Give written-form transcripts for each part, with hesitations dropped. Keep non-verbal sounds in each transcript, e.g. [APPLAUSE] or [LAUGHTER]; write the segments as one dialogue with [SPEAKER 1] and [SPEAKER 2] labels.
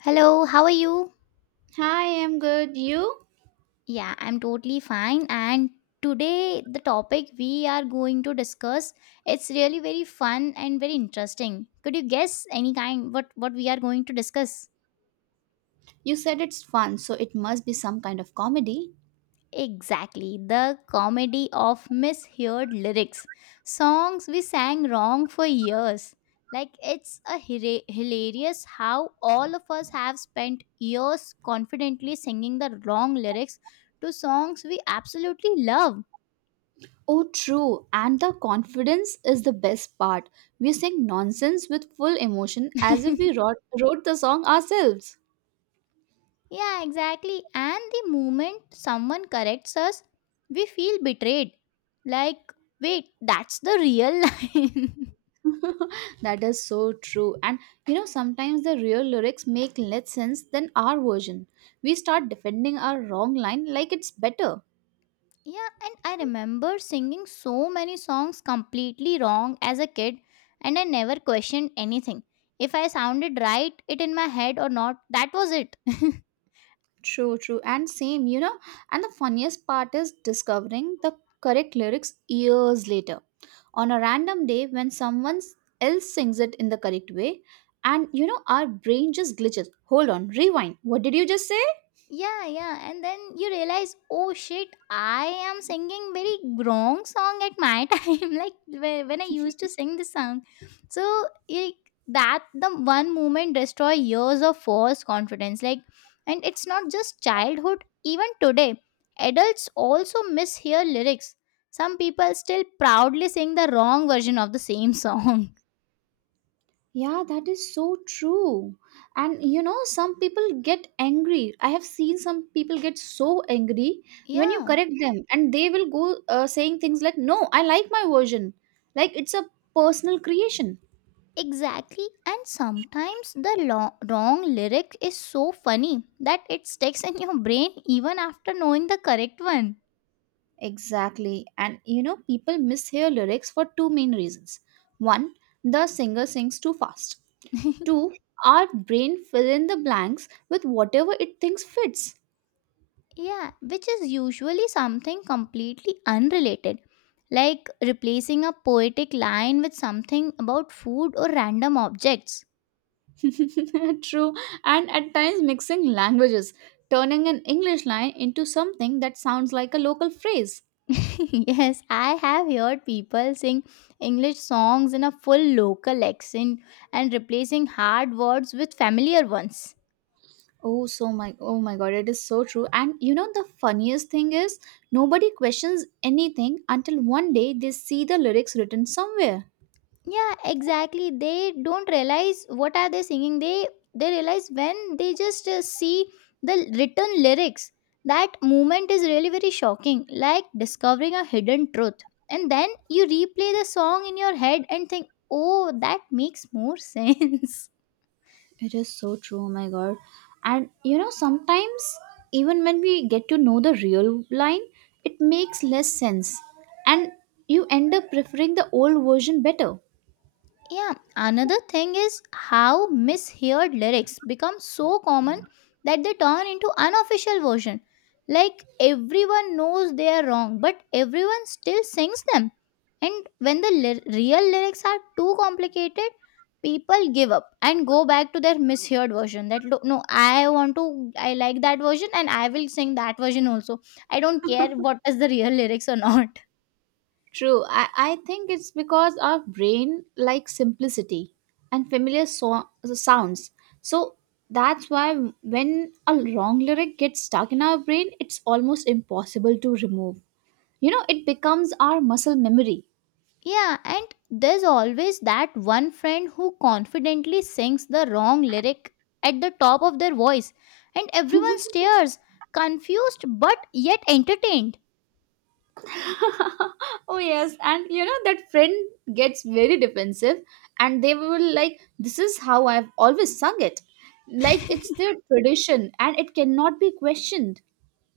[SPEAKER 1] Hello, how are you?
[SPEAKER 2] Hi, I'm good. You?
[SPEAKER 1] Yeah, I'm totally fine and today the topic we are going to discuss it's really very fun and very interesting. Could you guess any kind what we are going to discuss?
[SPEAKER 2] You said it's fun, so it must be some kind of comedy.
[SPEAKER 1] Exactly, the comedy of misheard lyrics. Songs we sang wrong for years. Like it's a hilarious how all of us have spent years confidently singing the wrong lyrics to songs we absolutely love.
[SPEAKER 2] Oh, true. And the confidence is the best part. We sing nonsense with full emotion as if we
[SPEAKER 1] [LAUGHS]
[SPEAKER 2] wrote the song ourselves.
[SPEAKER 1] Yeah, exactly. And the moment someone corrects us, we feel betrayed. Like, wait, that's the real [LAUGHS] line.
[SPEAKER 2] [LAUGHS] That is so true. And you know, sometimes the real lyrics make less sense than our version. We start defending our wrong line like it's better.
[SPEAKER 1] Yeah, and I remember singing so many songs completely wrong as a kid, and I never questioned anything. If I sounded right, it in my head or not, that was it. [LAUGHS]
[SPEAKER 2] True, true. And same, you know. And the funniest part is discovering the correct lyrics years later on a random day when someone else sings it in the correct way. And you know, our brain just glitches. Hold on, rewind. What did you just say?
[SPEAKER 1] Yeah, yeah. And then you realize, oh shit, I am singing very wrong song at my [LAUGHS] time. Like when I used to sing this song. So that the one moment destroy years of false confidence. Like, and it's not just childhood. Even today, adults also mishear lyrics. Some people still proudly sing the wrong version of the same song. [LAUGHS]
[SPEAKER 2] Yeah, that is so true. And you know, some people get angry. I have seen some people get so angry when you
[SPEAKER 1] Yeah.
[SPEAKER 2] correct them, and they will go saying things like, "No, I like my version." Like it's a personal creation.
[SPEAKER 1] Exactly, and sometimes the wrong lyric is so funny that it sticks in your brain even after knowing the correct one.
[SPEAKER 2] Exactly. And you know, people mishear lyrics for two main reasons. One, the singer sings too fast.
[SPEAKER 1] [LAUGHS]
[SPEAKER 2] Two, our brain fill in the blanks with whatever it thinks fits.
[SPEAKER 1] Yeah, which is usually something completely unrelated, like replacing a poetic line with something about food or random objects.
[SPEAKER 2] [LAUGHS] True, and at times mixing languages, turning an English line into something that sounds like a local phrase.
[SPEAKER 1] [LAUGHS] Yes, I have heard people sing English songs in a full local accent and replacing hard words with familiar ones.
[SPEAKER 2] Oh, so my oh my god, it is so true. And you know the funniest thing is nobody questions anything until one day they see the lyrics written somewhere.
[SPEAKER 1] Yeah, exactly, they don't realize what are they singing. They realize when they just see the written lyrics. That moment is really very shocking, like discovering a hidden truth. And then you replay the song in your head and think, oh, that makes more [LAUGHS] sense.
[SPEAKER 2] It is so true, oh my god. And you know, sometimes even when we get to know the real line, it makes less sense. And you end up preferring the old version better.
[SPEAKER 1] Yeah, another thing is how misheard lyrics become so common that they turn into unofficial version. Like everyone knows they are wrong, but everyone still sings them. And when the real lyrics are too complicated, people give up and go back to their misheard version. That "Look, no, I want to, I like that version, and I will sing that version also. I don't care what is the real lyrics or not."
[SPEAKER 2] True. I think it's because our brain likes simplicity and familiar sounds. So that's why when a wrong lyric gets stuck in our brain, it's almost impossible to remove. You know, it becomes our muscle memory.
[SPEAKER 1] Yeah, and there's always that one friend who confidently sings the wrong lyric at the top of their voice, and everyone stares, confused but yet entertained.
[SPEAKER 2] [LAUGHS] Oh yes, and you know that friend gets very defensive, and they will like, "this is how I've always sung it," like it's their tradition and it cannot be questioned.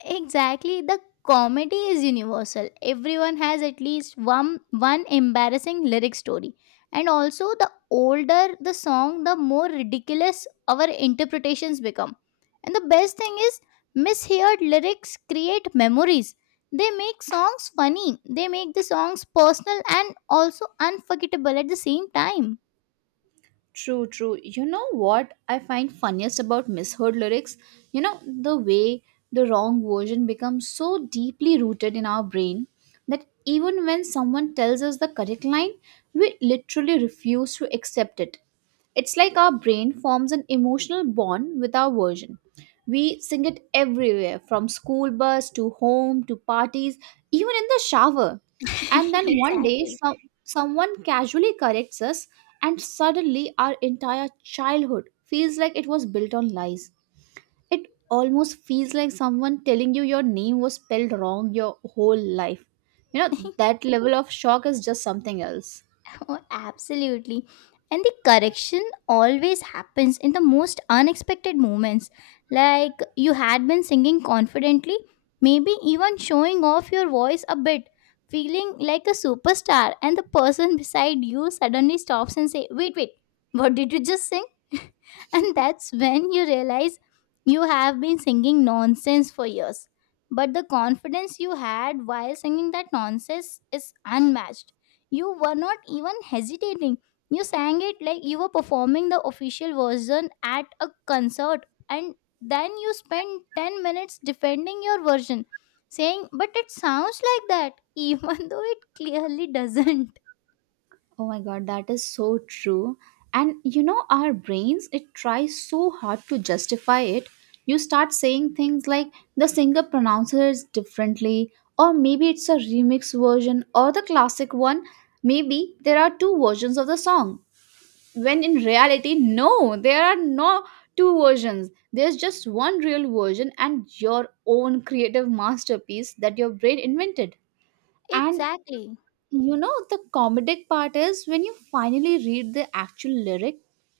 [SPEAKER 1] Exactly. The comedy is universal. Everyone has at least one embarrassing lyric story. And also the older the song, the more ridiculous our interpretations become. And the best thing is misheard lyrics create memories. They make songs funny. They make the songs personal and also unforgettable at the same time.
[SPEAKER 2] True, true. You know what I find funniest about misheard lyrics? You know, the way the wrong version becomes so deeply rooted in our brain that even when someone tells us the correct line, we literally refuse to accept it. It's like our brain forms an emotional bond with our version. We sing it everywhere from school bus to home to parties, even in the shower. And
[SPEAKER 1] [LAUGHS]
[SPEAKER 2] then one day,
[SPEAKER 1] Exactly.
[SPEAKER 2] someone casually corrects us, and suddenly our entire childhood feels like it was built on lies. It almost feels like someone telling you your name was spelled wrong your whole life. You know, that level of shock is just something else.
[SPEAKER 1] [LAUGHS] Oh, absolutely. And the correction always happens in the most unexpected moments. Like you had been singing confidently, maybe even showing off your voice a bit, feeling like a superstar, and the person [LAUGHS] beside you suddenly stops and say, "Wait, wait, what did you just sing?" [LAUGHS] And that's when you realize you have been singing nonsense for years. But the confidence you had while singing that nonsense is unmatched. You were not even hesitating. You sang it like you were performing the official version at a concert, and then you spent 10 minutes defending your version, saying, "But it sounds like that," [LAUGHS] even though it clearly doesn't.
[SPEAKER 2] Oh my god, that is so true. And you know, our brains, it tries so hard to justify it. You start saying things like the singer pronounces it differently, or maybe it's a remix version, or the classic one. Maybe there are two versions of the song. When in reality, no, there are no two versions. There's just one real version and your own creative masterpiece that your brain invented. And
[SPEAKER 1] Exactly.
[SPEAKER 2] you know, the comedic part is when you finally read the actual lyric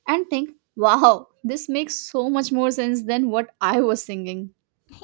[SPEAKER 2] and think, wow, this makes so much more sense than what I was singing.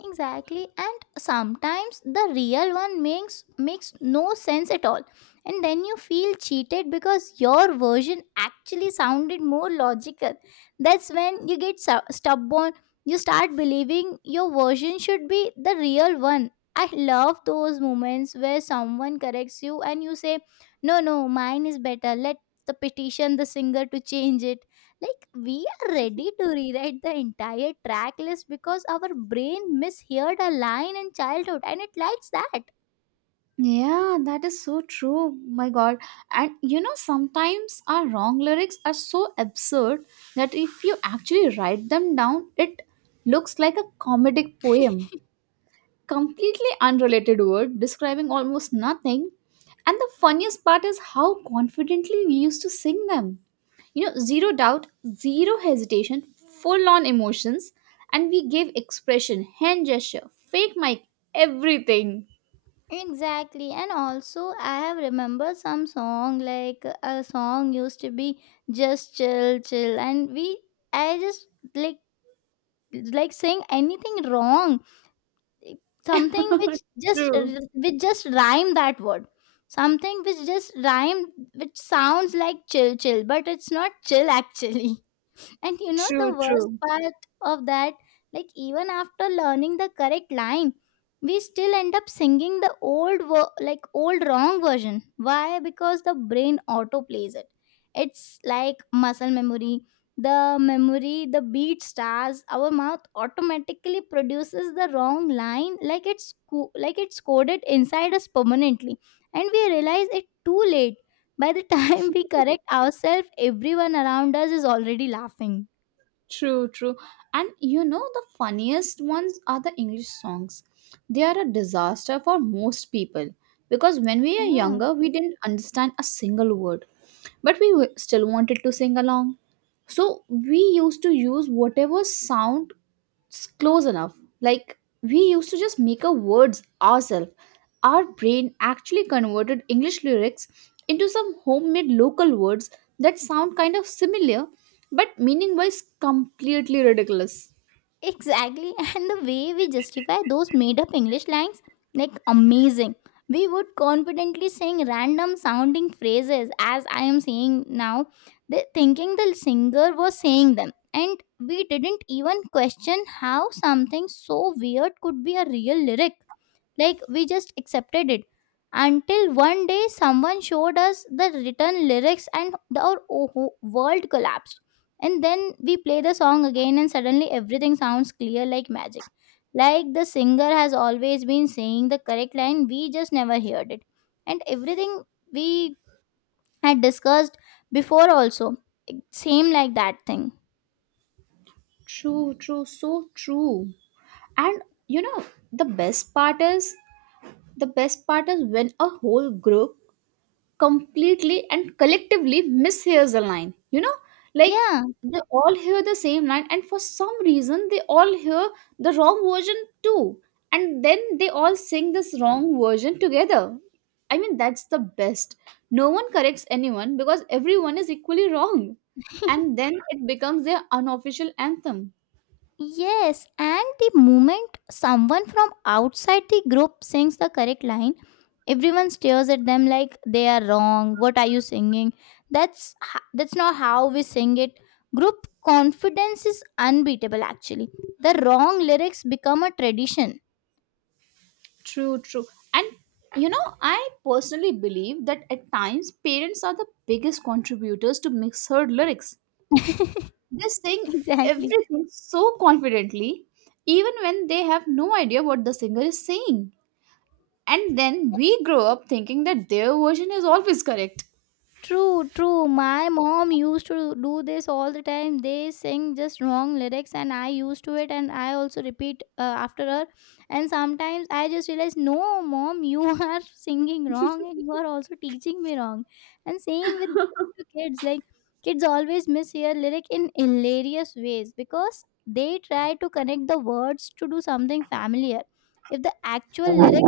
[SPEAKER 1] Exactly, and sometimes the real one makes no sense at all, and then you feel cheated because your version actually sounded more logical. That's when you get stubborn. You start believing your version should be the real one. I love those moments where someone corrects you and you say, no, no, mine is better. Let the petition the singer to change it. Like we are ready to rewrite the entire track list because our brain misheard a line in childhood and it likes that.
[SPEAKER 2] Yeah, that is so true. My God. And you know, sometimes our wrong lyrics are so absurd that if you actually write them down, it looks like a comedic poem. Completely unrelated word describing almost nothing. And the funniest part is how confidently we used to sing them. You know, zero doubt, zero hesitation, full on emotions, and we gave expression, hand gesture, fake mic, everything.
[SPEAKER 1] Exactly, and also I have remembered some song, like a song used to be just chill, chill, and we, I just, like like saying anything wrong, something which
[SPEAKER 2] [LAUGHS]
[SPEAKER 1] just,
[SPEAKER 2] true,
[SPEAKER 1] which just rhyme that word, something which just rhyme, which sounds like chill, chill, but it's not chill actually. And you know the
[SPEAKER 2] true,
[SPEAKER 1] worst
[SPEAKER 2] true.
[SPEAKER 1] part of that, like even after learning the correct line, we still end up singing the old like old wrong version. Why? Because the brain auto plays it. It's like muscle memory. The memory, the beat stars, our mouth automatically produces the wrong line like it's like it's coded inside us permanently. And we realize it too late. By the time [LAUGHS] we correct ourselves, everyone around us is already laughing.
[SPEAKER 2] True, true. And you know, the funniest ones are the English songs. They are a disaster for most people because when we were
[SPEAKER 1] Yeah,
[SPEAKER 2] younger, we didn't understand a single word, but still wanted to sing along. So we used to use whatever sound it's close enough. Like we used to just make up words ourselves. Our brain actually converted English lyrics into some homemade local words that sound kind of similar but meaning wise completely ridiculous.
[SPEAKER 1] exactly. [LAUGHS] And the way we justify those made up English lines, like amazing. We would confidently sing random sounding phrases as I am saying now, they, thinking the singer was saying them. And we didn't even question how something so weird could be a real lyric. Like we just accepted it until one day someone showed us the written lyrics and the, our whole world collapsed. And then we play the song again and suddenly everything sounds clear like magic. Like the singer has always been saying the correct line, we just never heard it. And everything we had discussed before also, it seemed like that thing.
[SPEAKER 2] True, true, so true. And you know, the best part is the best part is when a whole group completely and collectively mishears the line. You know, like
[SPEAKER 1] Yeah,
[SPEAKER 2] they all hear the same line, and for some reason, they all hear the wrong version too. And then they all sing this wrong version together. I mean, that's the best. No one corrects anyone because everyone is equally wrong. And then it becomes their unofficial anthem.
[SPEAKER 1] yes. And the moment someone from outside the group sings the correct line, everyone stares at them like they are wrong. What are you singing? That's not how we sing it. Group confidence is unbeatable actually. The wrong lyrics become a tradition.
[SPEAKER 2] True, true. And you know, I personally believe that at times parents are the biggest contributors to misheard lyrics.
[SPEAKER 1] [LAUGHS]
[SPEAKER 2] They're saying
[SPEAKER 1] Exactly.
[SPEAKER 2] everything so confidently, even when they have no idea what the singer is saying. And then we grow up thinking that their version is always correct.
[SPEAKER 1] True, true. My mom used to do this all the time. They sing just wrong lyrics, and I used to it, and I also repeat after her. And sometimes I just realize, no, mom, you [LAUGHS] are singing wrong, and you are also teaching me wrong. And same with the kids. Like kids always mishear lyric in hilarious ways because they try to connect the words to do something familiar. If the actual lyric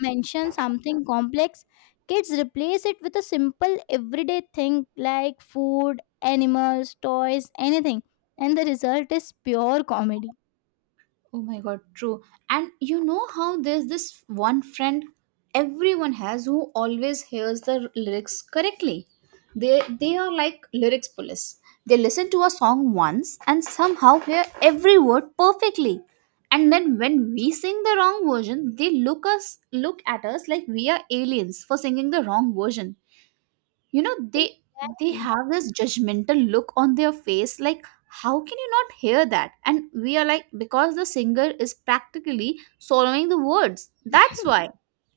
[SPEAKER 1] mention something complex, kids replace it with a simple everyday thing like food, animals, toys, anything. And the result is pure comedy.
[SPEAKER 2] Oh my god, true. And you know how there's this one friend everyone has who always hears the lyrics correctly. They are like lyrics police. They listen to a song once and somehow hear every word perfectly. And then when we sing the wrong version, they look us look at us like we are aliens for singing the wrong version. You know, they
[SPEAKER 1] Exactly.
[SPEAKER 2] have this judgmental look on their face like, "how can you not hear that?" And we are like, because the singer is practically swallowing the words. That's
[SPEAKER 1] [LAUGHS]
[SPEAKER 2] why.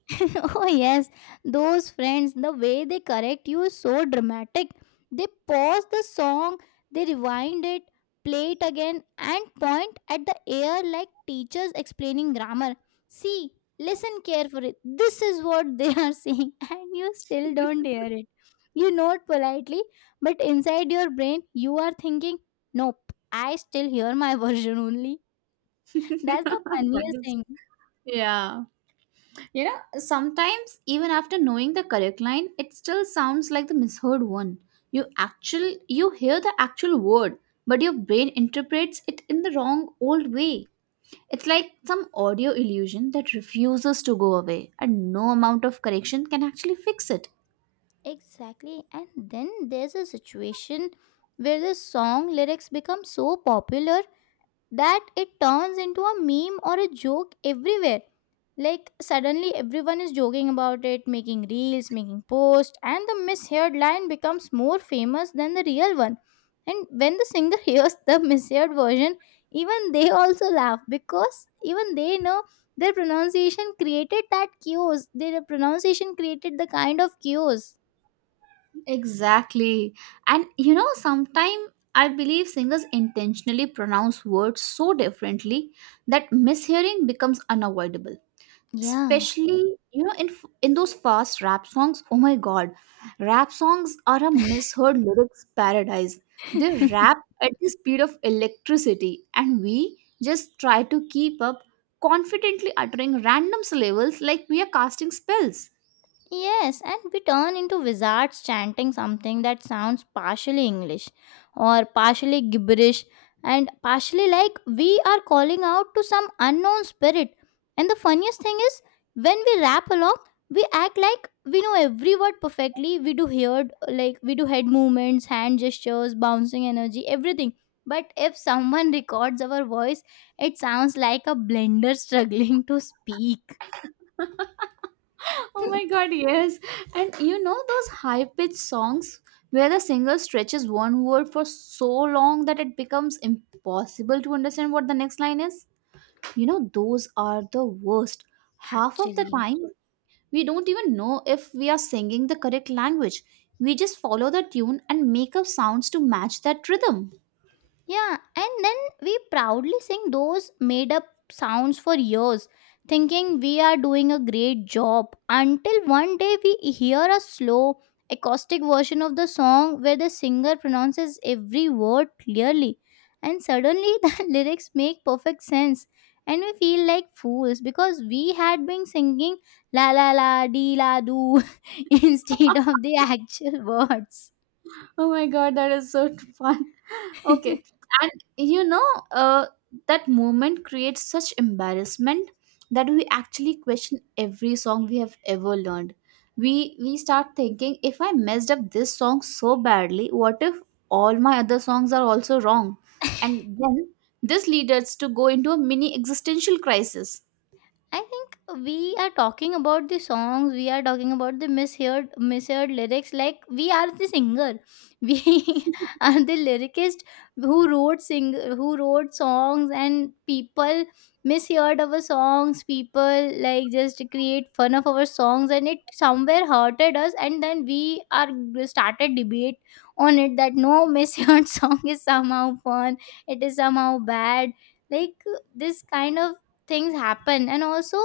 [SPEAKER 1] [LAUGHS] Oh yes, those friends, the way they correct you is so dramatic. They pause the song, they rewind it, play it again, and point at the air like teachers explaining grammar. See, listen carefully, this is what they are [LAUGHS] saying, and you still don't hear it. You nod politely, but inside your brain you are thinking, nope, I still hear my [LAUGHS] version only.
[SPEAKER 2] [LAUGHS]
[SPEAKER 1] That's the
[SPEAKER 2] That
[SPEAKER 1] funniest
[SPEAKER 2] is-
[SPEAKER 1] thing.
[SPEAKER 2] yeah, you know, sometimes even after knowing the correct line, it still sounds like the misheard one. you actual you hear the actual word, but your brain interprets it in the wrong old way. It's like some audio illusion that refuses to go away, and no amount of correction can actually fix it.
[SPEAKER 1] Exactly. And then there's a situation where the song lyrics become so popular that it turns into a meme or a joke everywhere. Like, suddenly everyone is joking about it, making reels, making posts, and the misheard line becomes more famous than the real one. And when the singer [LAUGHS] hears the misheard version, even they also laugh because even they know their pronunciation created that chaos. Their pronunciation created the kind of chaos.
[SPEAKER 2] Exactly. And you know, sometimes I believe singers intentionally pronounce words so differently that mishearing becomes unavoidable.
[SPEAKER 1] Yeah.
[SPEAKER 2] Especially, you know, in those fast rap songs, oh my god. Rap songs are a
[SPEAKER 1] [LAUGHS]
[SPEAKER 2] misheard lyrics paradise. They rap at the speed of electricity, and we just try to keep up, confidently uttering random syllables like we are casting spells.
[SPEAKER 1] Yes, and we turn into wizards chanting something that sounds partially English or partially gibberish and partially like we are calling out to some unknown spirit. And the funniest thing is, when we rap along, we act like we know every word perfectly. We do heard like we do head movements, hand gestures, bouncing energy, everything. But if someone [LAUGHS] records our voice, it sounds like a blender struggling to speak.
[SPEAKER 2] Oh my
[SPEAKER 1] [LAUGHS]
[SPEAKER 2] god, yes. And you know those high pitched songs where the singer stretches one word for so long that it becomes impossible to understand what the next line is. You know, those are the worst. Half of the
[SPEAKER 1] Actually,
[SPEAKER 2] time, we don't even know if we are singing the correct language. We just follow the tune and make up sounds to match that rhythm.
[SPEAKER 1] yeah, and then we proudly sing those made up sounds for years, thinking we are doing a great job until one day we hear a slow, acoustic version of the song where the singer pronounces every word clearly, and suddenly [LAUGHS] the lyrics make perfect sense. And we feel like fools because we had been singing la la la dee la doo [LAUGHS] instead of the actual words.
[SPEAKER 2] Oh my god, that is so [LAUGHS] fun. Okay.
[SPEAKER 1] [LAUGHS]
[SPEAKER 2] And you know, uh, that moment creates such embarrassment that we actually question every song we have ever learned. We start thinking, if I messed up this song so badly, what if all my other songs are also wrong? And then this leads us to go into a mini existential crisis.
[SPEAKER 1] I think we are talking about the songs, we are talking about the misheard lyrics. Like we are the singer. [LAUGHS] We are the lyricist who wrote sing who wrote songs and people misheard our songs, people like just create fun of our songs and it somewhere hurted us and then we are started debate on it that no misheard [LAUGHS] song is somehow fun, it is somehow bad. Like this kind of things happen, and also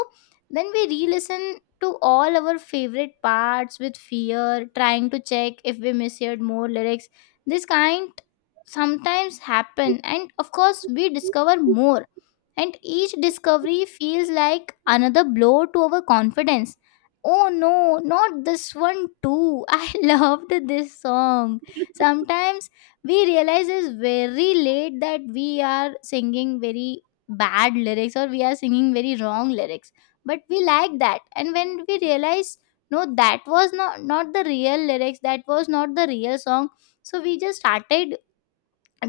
[SPEAKER 1] then we re-listen to all our favorite parts with fear, trying to check if we misheard more lyrics. This kind sometimes happen, and of course we discover more, and each discovery feels like another blow to our confidence. Oh no, not this one too. [LAUGHS] I loved this song. Sometimes we realize is very late that we are singing very bad lyrics, or we are singing very wrong lyrics, but we like that. And when we realize no, that was not the real lyrics, that was not the real song, so we just started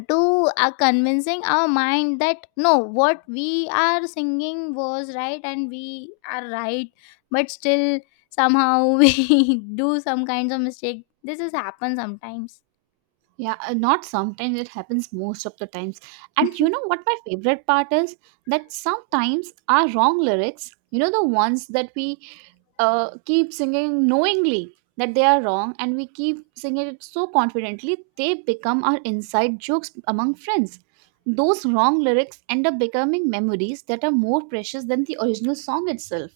[SPEAKER 1] to convincing our mind that no, what we are singing was right and we are right. But still, somehow, [LAUGHS] we do some kinds of mistake. This has happened sometimes.
[SPEAKER 2] Yeah, not sometimes, it happens most of the times. And you know what my favorite part is? That sometimes our wrong lyrics, you know, the ones that we keep singing knowingly that they are wrong, and we keep singing it so confidently, they become our inside jokes among friends. Those wrong lyrics end up becoming memories that are more precious than the original song itself.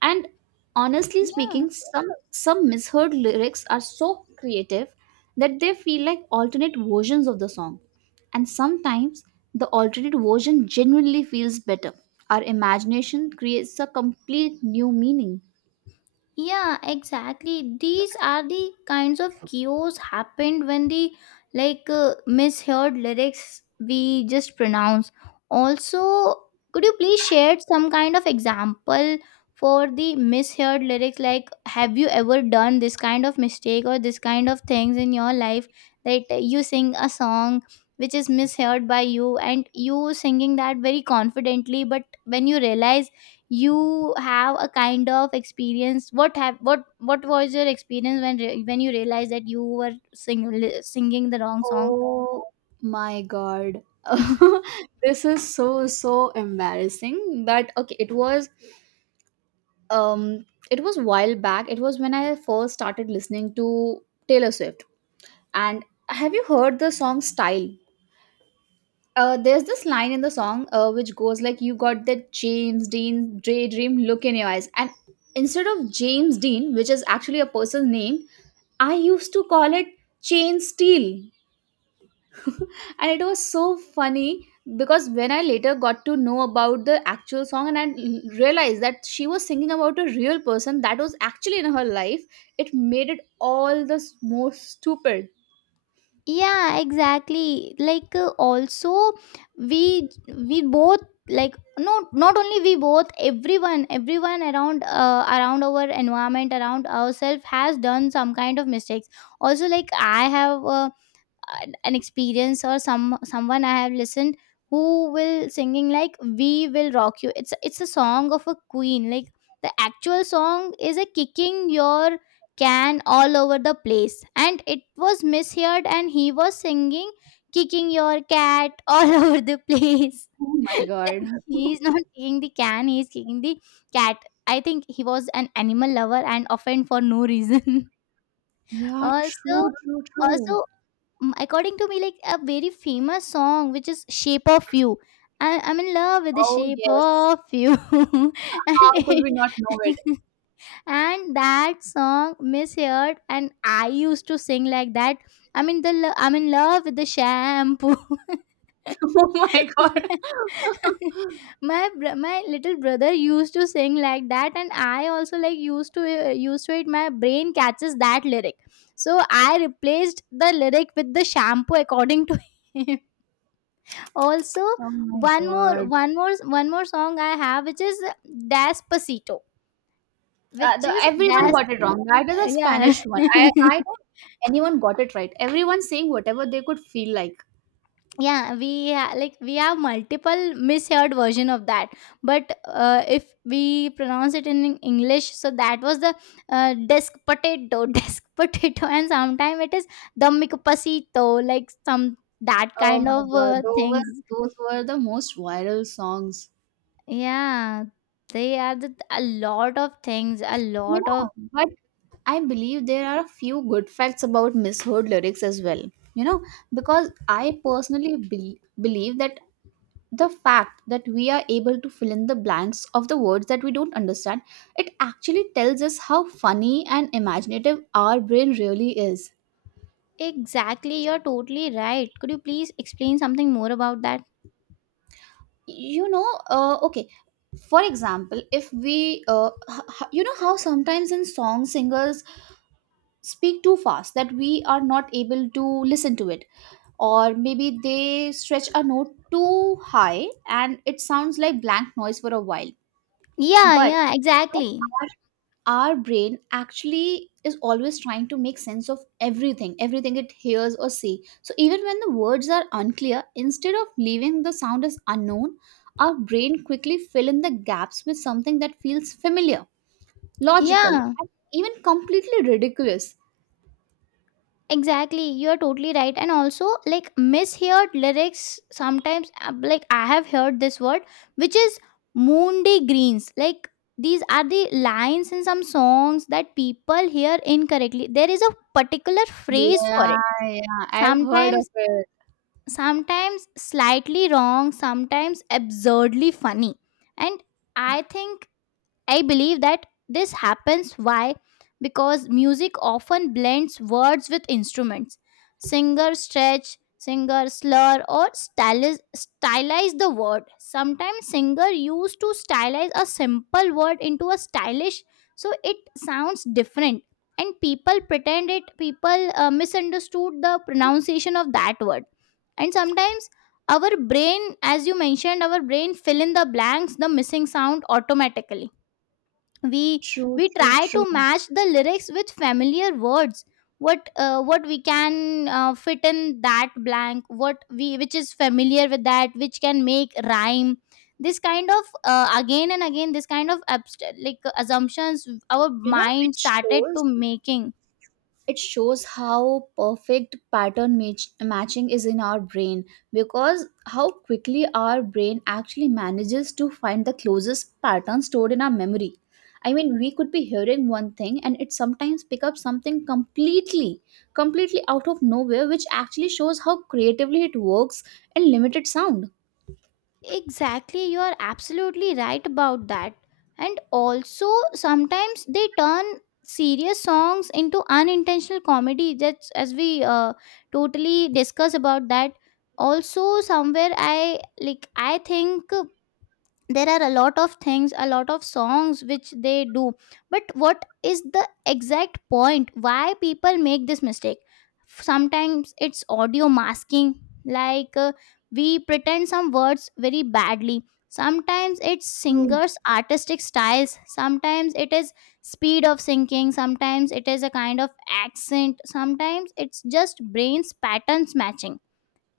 [SPEAKER 2] And honestly
[SPEAKER 1] Yeah.
[SPEAKER 2] speaking, some misheard lyrics are so creative that they feel like alternate versions of the song. And sometimes the alternate version genuinely feels better. Our imagination creates a complete new meaning.
[SPEAKER 1] Yeah, exactly. These are the kinds of chaos happened when the, like, misheard lyrics we just pronounce. Also, could you please share some kind of example for the misheard lyrics? Like, have you ever done this kind of mistake or this kind of things in your life that you sing a song which is misheard by you, and you singing that very confidently, but when you realize you have a kind of experience, what have, what was your experience when when you realized that you were singing the wrong song?
[SPEAKER 2] Oh my god.
[SPEAKER 1] [LAUGHS]
[SPEAKER 2] [LAUGHS] This is so so embarrassing, but okay, um it was while back. It was when I first started listening to Taylor Swift. And have you heard the song Style? There's this line in the song which goes like, "You got that James Dean daydream look in your eyes." And instead of James Dean, which is actually a person's name, I used to call it Chain Steel. And it was so funny because when I later got to know about the actual song and realized that she was singing about a real person that was actually in her life, it made it all the more stupid.
[SPEAKER 1] Yeah, exactly. Like, also we we both, like, no, not only we both, everyone around, around our environment, around ourselves, has done some kind of mistakes. Also, like, I have, an experience, or some, someone I have listened who will singing like "We Will Rock You." It's a song of a queen. Like, the actual song is a kicking your can all over the place, and it was misheard, and he was singing kicking your cat all [LAUGHS] over the place.
[SPEAKER 2] Oh
[SPEAKER 1] [LAUGHS]
[SPEAKER 2] my god.
[SPEAKER 1] Like, he's not kicking the can, he's kicking the cat. I think he was an animal lover and offend for no reason. [LAUGHS]
[SPEAKER 2] Yeah, true,
[SPEAKER 1] Also,
[SPEAKER 2] true, true.
[SPEAKER 1] also mm, according to me, like, a very famous song which is Shape of You. I, I'm in love with the
[SPEAKER 2] Oh
[SPEAKER 1] shape
[SPEAKER 2] yes.
[SPEAKER 1] of you. [LAUGHS] And
[SPEAKER 2] How could we
[SPEAKER 1] it-
[SPEAKER 2] not know it?
[SPEAKER 1] [LAUGHS] and that song misheard, and I used to sing like that, I mean, the I'm in love with the shampoo.
[SPEAKER 2] [LAUGHS] oh my god.
[SPEAKER 1] [LAUGHS] My my little brother used to sing like that, and I also, like, used to, used to it, my brain catches that lyric. So I replaced the lyric with the shampoo, according to him. [LAUGHS] Also,
[SPEAKER 2] Oh my
[SPEAKER 1] one more
[SPEAKER 2] God.
[SPEAKER 1] one more one more song I have, which is Despacito, which
[SPEAKER 2] The,
[SPEAKER 1] is,
[SPEAKER 2] everyone
[SPEAKER 1] that's,
[SPEAKER 2] got it wrong. That is a
[SPEAKER 1] yeah.
[SPEAKER 2] Spanish one. I
[SPEAKER 1] [LAUGHS]
[SPEAKER 2] I don't think anyone got it right. Everyone saying whatever they could feel like.
[SPEAKER 1] Yeah, we like, we have multiple misheard version of that. But if we pronounce it in English, so that was the, desk potato. [LAUGHS] Desk potato, and sometimes it is Domicopacito, like some, that
[SPEAKER 2] Oh
[SPEAKER 1] kind
[SPEAKER 2] my
[SPEAKER 1] of
[SPEAKER 2] god,
[SPEAKER 1] things.
[SPEAKER 2] those were the most viral songs.
[SPEAKER 1] Yeah, they are the, a lot of things, a
[SPEAKER 2] You
[SPEAKER 1] lot of,
[SPEAKER 2] know, but I believe there are a few good facts about misheard lyrics as well. You know, because I personally believe that the fact that we are able to fill in the blanks of the words that we don't understand, it actually tells us how funny and imaginative our brain really is.
[SPEAKER 1] exactly, you're totally right. Could you please explain something more about that?
[SPEAKER 2] You know, okay, for example, if we you know how sometimes in song singers speak too fast that we are not able to listen to it, or maybe they stretch a note too high and it sounds like blank noise for a while.
[SPEAKER 1] Yeah,
[SPEAKER 2] But
[SPEAKER 1] yeah, exactly.
[SPEAKER 2] our brain actually is always trying to make sense of everything it hears or see. So even when the words are unclear, instead of leaving the sound as unknown, our brain quickly fill in the gaps with something that feels familiar, logical,
[SPEAKER 1] Yeah,
[SPEAKER 2] and even completely ridiculous.
[SPEAKER 1] exactly. You're totally right. And also, like, misheard lyrics sometimes, like, I have heard this word, which is Monday greens. Like, these are the lines in some songs that people hear incorrectly. There is a particular phrase for it.
[SPEAKER 2] Yeah, yeah, I've heard of
[SPEAKER 1] Sometimes,
[SPEAKER 2] it.
[SPEAKER 1] sometimes slightly wrong, sometimes absurdly funny. And I think, I believe that this happens why, because music often blends words with instruments. Singer stretch, singer slur or stylize, stylize the word. Sometimes singer used to stylize a simple word into a stylish, so it sounds different, and people pretend it, people misunderstood the pronunciation of that word. And sometimes our brain, as you mentioned, our brain fill in the blanks, the missing sound automatically. we
[SPEAKER 2] True,
[SPEAKER 1] we
[SPEAKER 2] true,
[SPEAKER 1] try to
[SPEAKER 2] true.
[SPEAKER 1] match the lyrics with familiar words, what, what we can, fit in that blank, what we, which is familiar with that, which can make rhyme. This kind of, again and again, this kind of like, assumptions our
[SPEAKER 2] You know,
[SPEAKER 1] mind started to making.
[SPEAKER 2] it shows how perfect matching is in our brain, because how quickly our brain actually manages to find the closest pattern stored in our memory. I mean, we could be hearing one thing, and it sometimes pick up something completely out of nowhere, which actually shows how creatively it works in limited sound.
[SPEAKER 1] Exactly, you are absolutely right about that. And also, sometimes they turn serious songs into unintentional comedy. That's, as we, totally discuss about that. Also, somewhere I, like, I think there are a lot of things, a lot of songs which they do, but what is the exact point why people make this mistake? Sometimes it's audio masking, like, we pretend some words very badly. Sometimes it's
[SPEAKER 2] True.
[SPEAKER 1] singers artistic styles, sometimes it is speed of singing, sometimes it is a kind of accent, sometimes it's just brains patterns matching.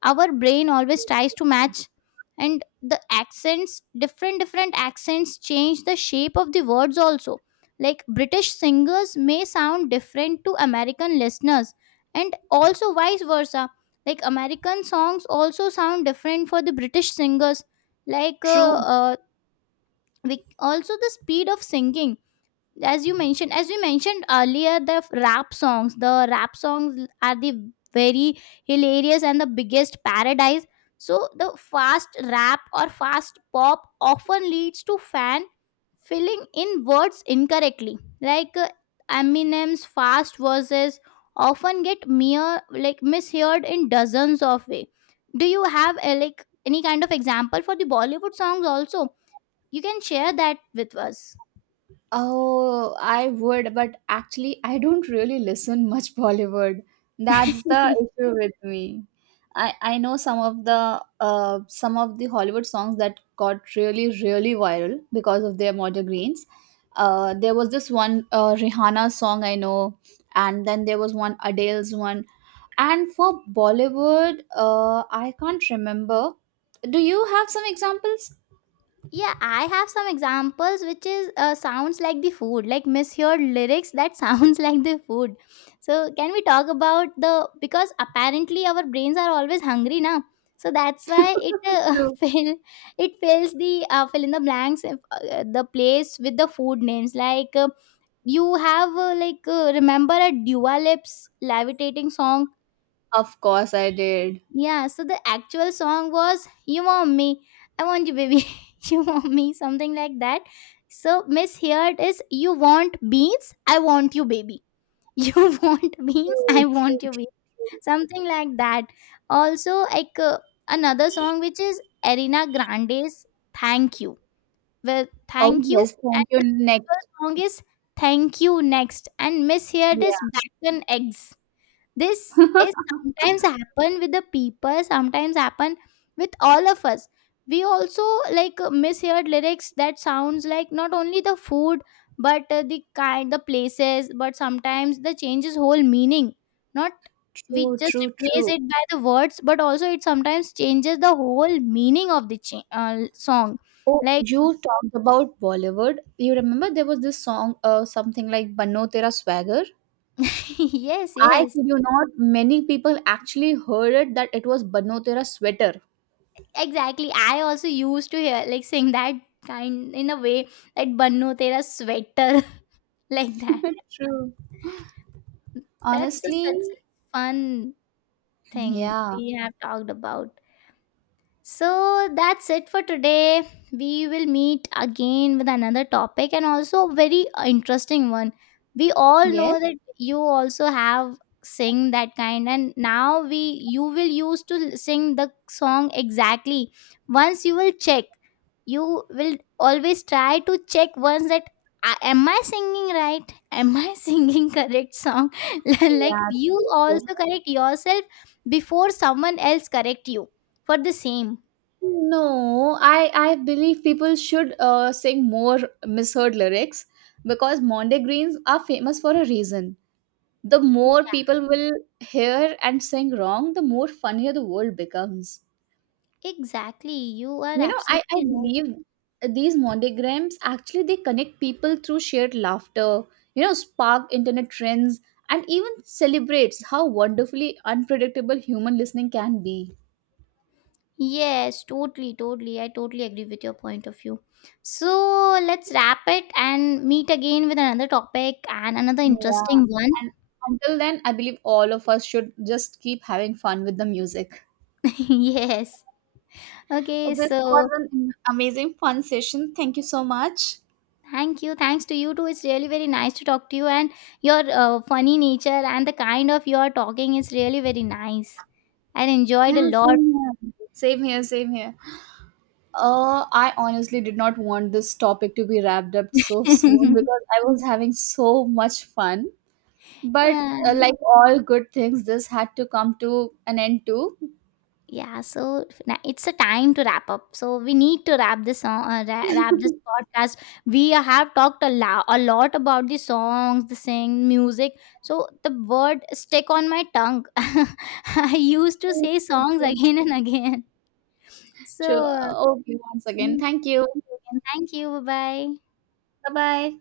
[SPEAKER 1] Our brain always tries to match, and the accents, different accents change the shape of the words also. Like, british singers may sound different to american listeners, and also vice versa. Like, american songs also sound different for the british singers. Like,
[SPEAKER 2] True.
[SPEAKER 1] we, also the speed of singing, as you mentioned, as we mentioned earlier, the rap songs, the rap songs are the very hilarious and the biggest paradise. So the fast rap or fast pop often leads to fan filling in words incorrectly, like, Eminem's fast verses often get mere, like, misheard in dozens of way. Do you have, like, any kind of example for the bollywood songs also? You can share that with us.
[SPEAKER 2] Oh, I would, but actually, I don't really listen much [LAUGHS] Bollywood. That's the
[SPEAKER 1] [LAUGHS]
[SPEAKER 2] issue with me. I know some of the Hollywood songs that got really really viral because of their modern greens. There was this one Rihanna song I know, and then there was one Adele's one. And for Bollywood, I can't remember. Do you have some examples?
[SPEAKER 1] Yeah, I have some examples which is, sounds like the food, like misheard lyrics that sounds [LAUGHS] like the food. So can we talk about the, because apparently our brains are always hungry now. So that's why it,
[SPEAKER 2] [LAUGHS] True.
[SPEAKER 1] [LAUGHS] fill, it fills the, fill in the blanks, the place with the food names, like, you have, like, remember a Dua Lips Levitating song.
[SPEAKER 2] Of course, I did.
[SPEAKER 1] Yeah, so the actual song was You Want Me, I Want You Baby, [LAUGHS] You Want Me, something like that. So Miss Heard is You Want Beans, I Want You Baby. [LAUGHS] You want beans, I
[SPEAKER 2] True,
[SPEAKER 1] want you
[SPEAKER 2] true.
[SPEAKER 1] baby. Something like that. Also, like, another song, which is Arena Grande's Thank You. Well,
[SPEAKER 2] Oh,
[SPEAKER 1] Thank You.
[SPEAKER 2] yes, thank
[SPEAKER 1] And
[SPEAKER 2] you.
[SPEAKER 1] the actual
[SPEAKER 2] Next,
[SPEAKER 1] song is Thank You Next. And Miss Here it is
[SPEAKER 2] yeah.
[SPEAKER 1] Bacon Eggs. This is
[SPEAKER 2] [LAUGHS]
[SPEAKER 1] sometimes happen with the people, sometimes happen with all of us. We also, like, misheard lyrics that sounds like not only the food, but the kind, the places, but sometimes the changes whole meaning. Not we
[SPEAKER 2] True,
[SPEAKER 1] just
[SPEAKER 2] true,
[SPEAKER 1] replace
[SPEAKER 2] true.
[SPEAKER 1] it by the words, but also it sometimes changes the whole meaning of the song.
[SPEAKER 2] Oh,
[SPEAKER 1] Like,
[SPEAKER 2] you talked about Bollywood. You remember there was this song, something like Bano Tera Swagger?
[SPEAKER 1] [LAUGHS] yes,
[SPEAKER 2] I
[SPEAKER 1] yes.
[SPEAKER 2] kid you not, many people actually heard it that it was Bano Tera Sweater.
[SPEAKER 1] Exactly, I also used to hear, like, sing that kind in a way, like "Bannu Tera Sweater," [LAUGHS] like that.
[SPEAKER 2] True.
[SPEAKER 1] That's a,
[SPEAKER 2] Honestly,
[SPEAKER 1] such a fun thing
[SPEAKER 2] yeah.
[SPEAKER 1] we have talked about. So that's it for today. We will meet again with another topic and also a very interesting one. We all know
[SPEAKER 2] Yes.
[SPEAKER 1] that you also have sing that kind, and now we, you will use to sing the song exactly. Once you will check, you will always try to check once that "Ah, am I singing right? Am I [LAUGHS] singing correct song?" [LAUGHS] Like,
[SPEAKER 2] Yeah,
[SPEAKER 1] you
[SPEAKER 2] true, true.
[SPEAKER 1] also correct yourself before someone else correct you for the same.
[SPEAKER 2] No, I believe people should sing more misheard lyrics because Mondegrains are famous for a reason. The more
[SPEAKER 1] Yeah,
[SPEAKER 2] people will hear and sing wrong, the more funnier the world becomes.
[SPEAKER 1] exactly. You are
[SPEAKER 2] You know, I
[SPEAKER 1] absolutely right.
[SPEAKER 2] believe these monograms actually they connect people through shared laughter, you know, spark internet trends, and even celebrates how wonderfully unpredictable human listening can be.
[SPEAKER 1] Yes, totally, totally. I totally agree with your point of view. So let's wrap it and meet again with another topic and another
[SPEAKER 2] Yeah.
[SPEAKER 1] interesting one.
[SPEAKER 2] And until then, I believe all of us should just keep having fun with the music.
[SPEAKER 1] [LAUGHS] Yes.
[SPEAKER 2] Oh,
[SPEAKER 1] Okay,
[SPEAKER 2] this
[SPEAKER 1] so
[SPEAKER 2] was an amazing fun session. Thank you so much.
[SPEAKER 1] thank you. Thanks to you too. It's really very nice to talk to you, and your funny nature and the kind of your talking is really very nice. I
[SPEAKER 2] Yeah,
[SPEAKER 1] enjoyed a lot.
[SPEAKER 2] same here. Same here, same here. I honestly did not want this topic to be wrapped up so [LAUGHS] soon because
[SPEAKER 1] [LAUGHS]
[SPEAKER 2] I was having so much fun. But
[SPEAKER 1] Yeah.
[SPEAKER 2] like all good things, this had to come to an end too.
[SPEAKER 1] Yeah, so it's a time to wrap up. So we need to wrap this song, wrap this podcast. We have talked a lot about the songs, the sing, music. So the word stick on my tongue. [LAUGHS] I used to
[SPEAKER 2] True,
[SPEAKER 1] say
[SPEAKER 2] true,
[SPEAKER 1] songs
[SPEAKER 2] true.
[SPEAKER 1] again and again. So
[SPEAKER 2] True. Okay, once again,
[SPEAKER 1] mm,
[SPEAKER 2] thank you.
[SPEAKER 1] thank you. Bye bye.
[SPEAKER 2] Bye bye.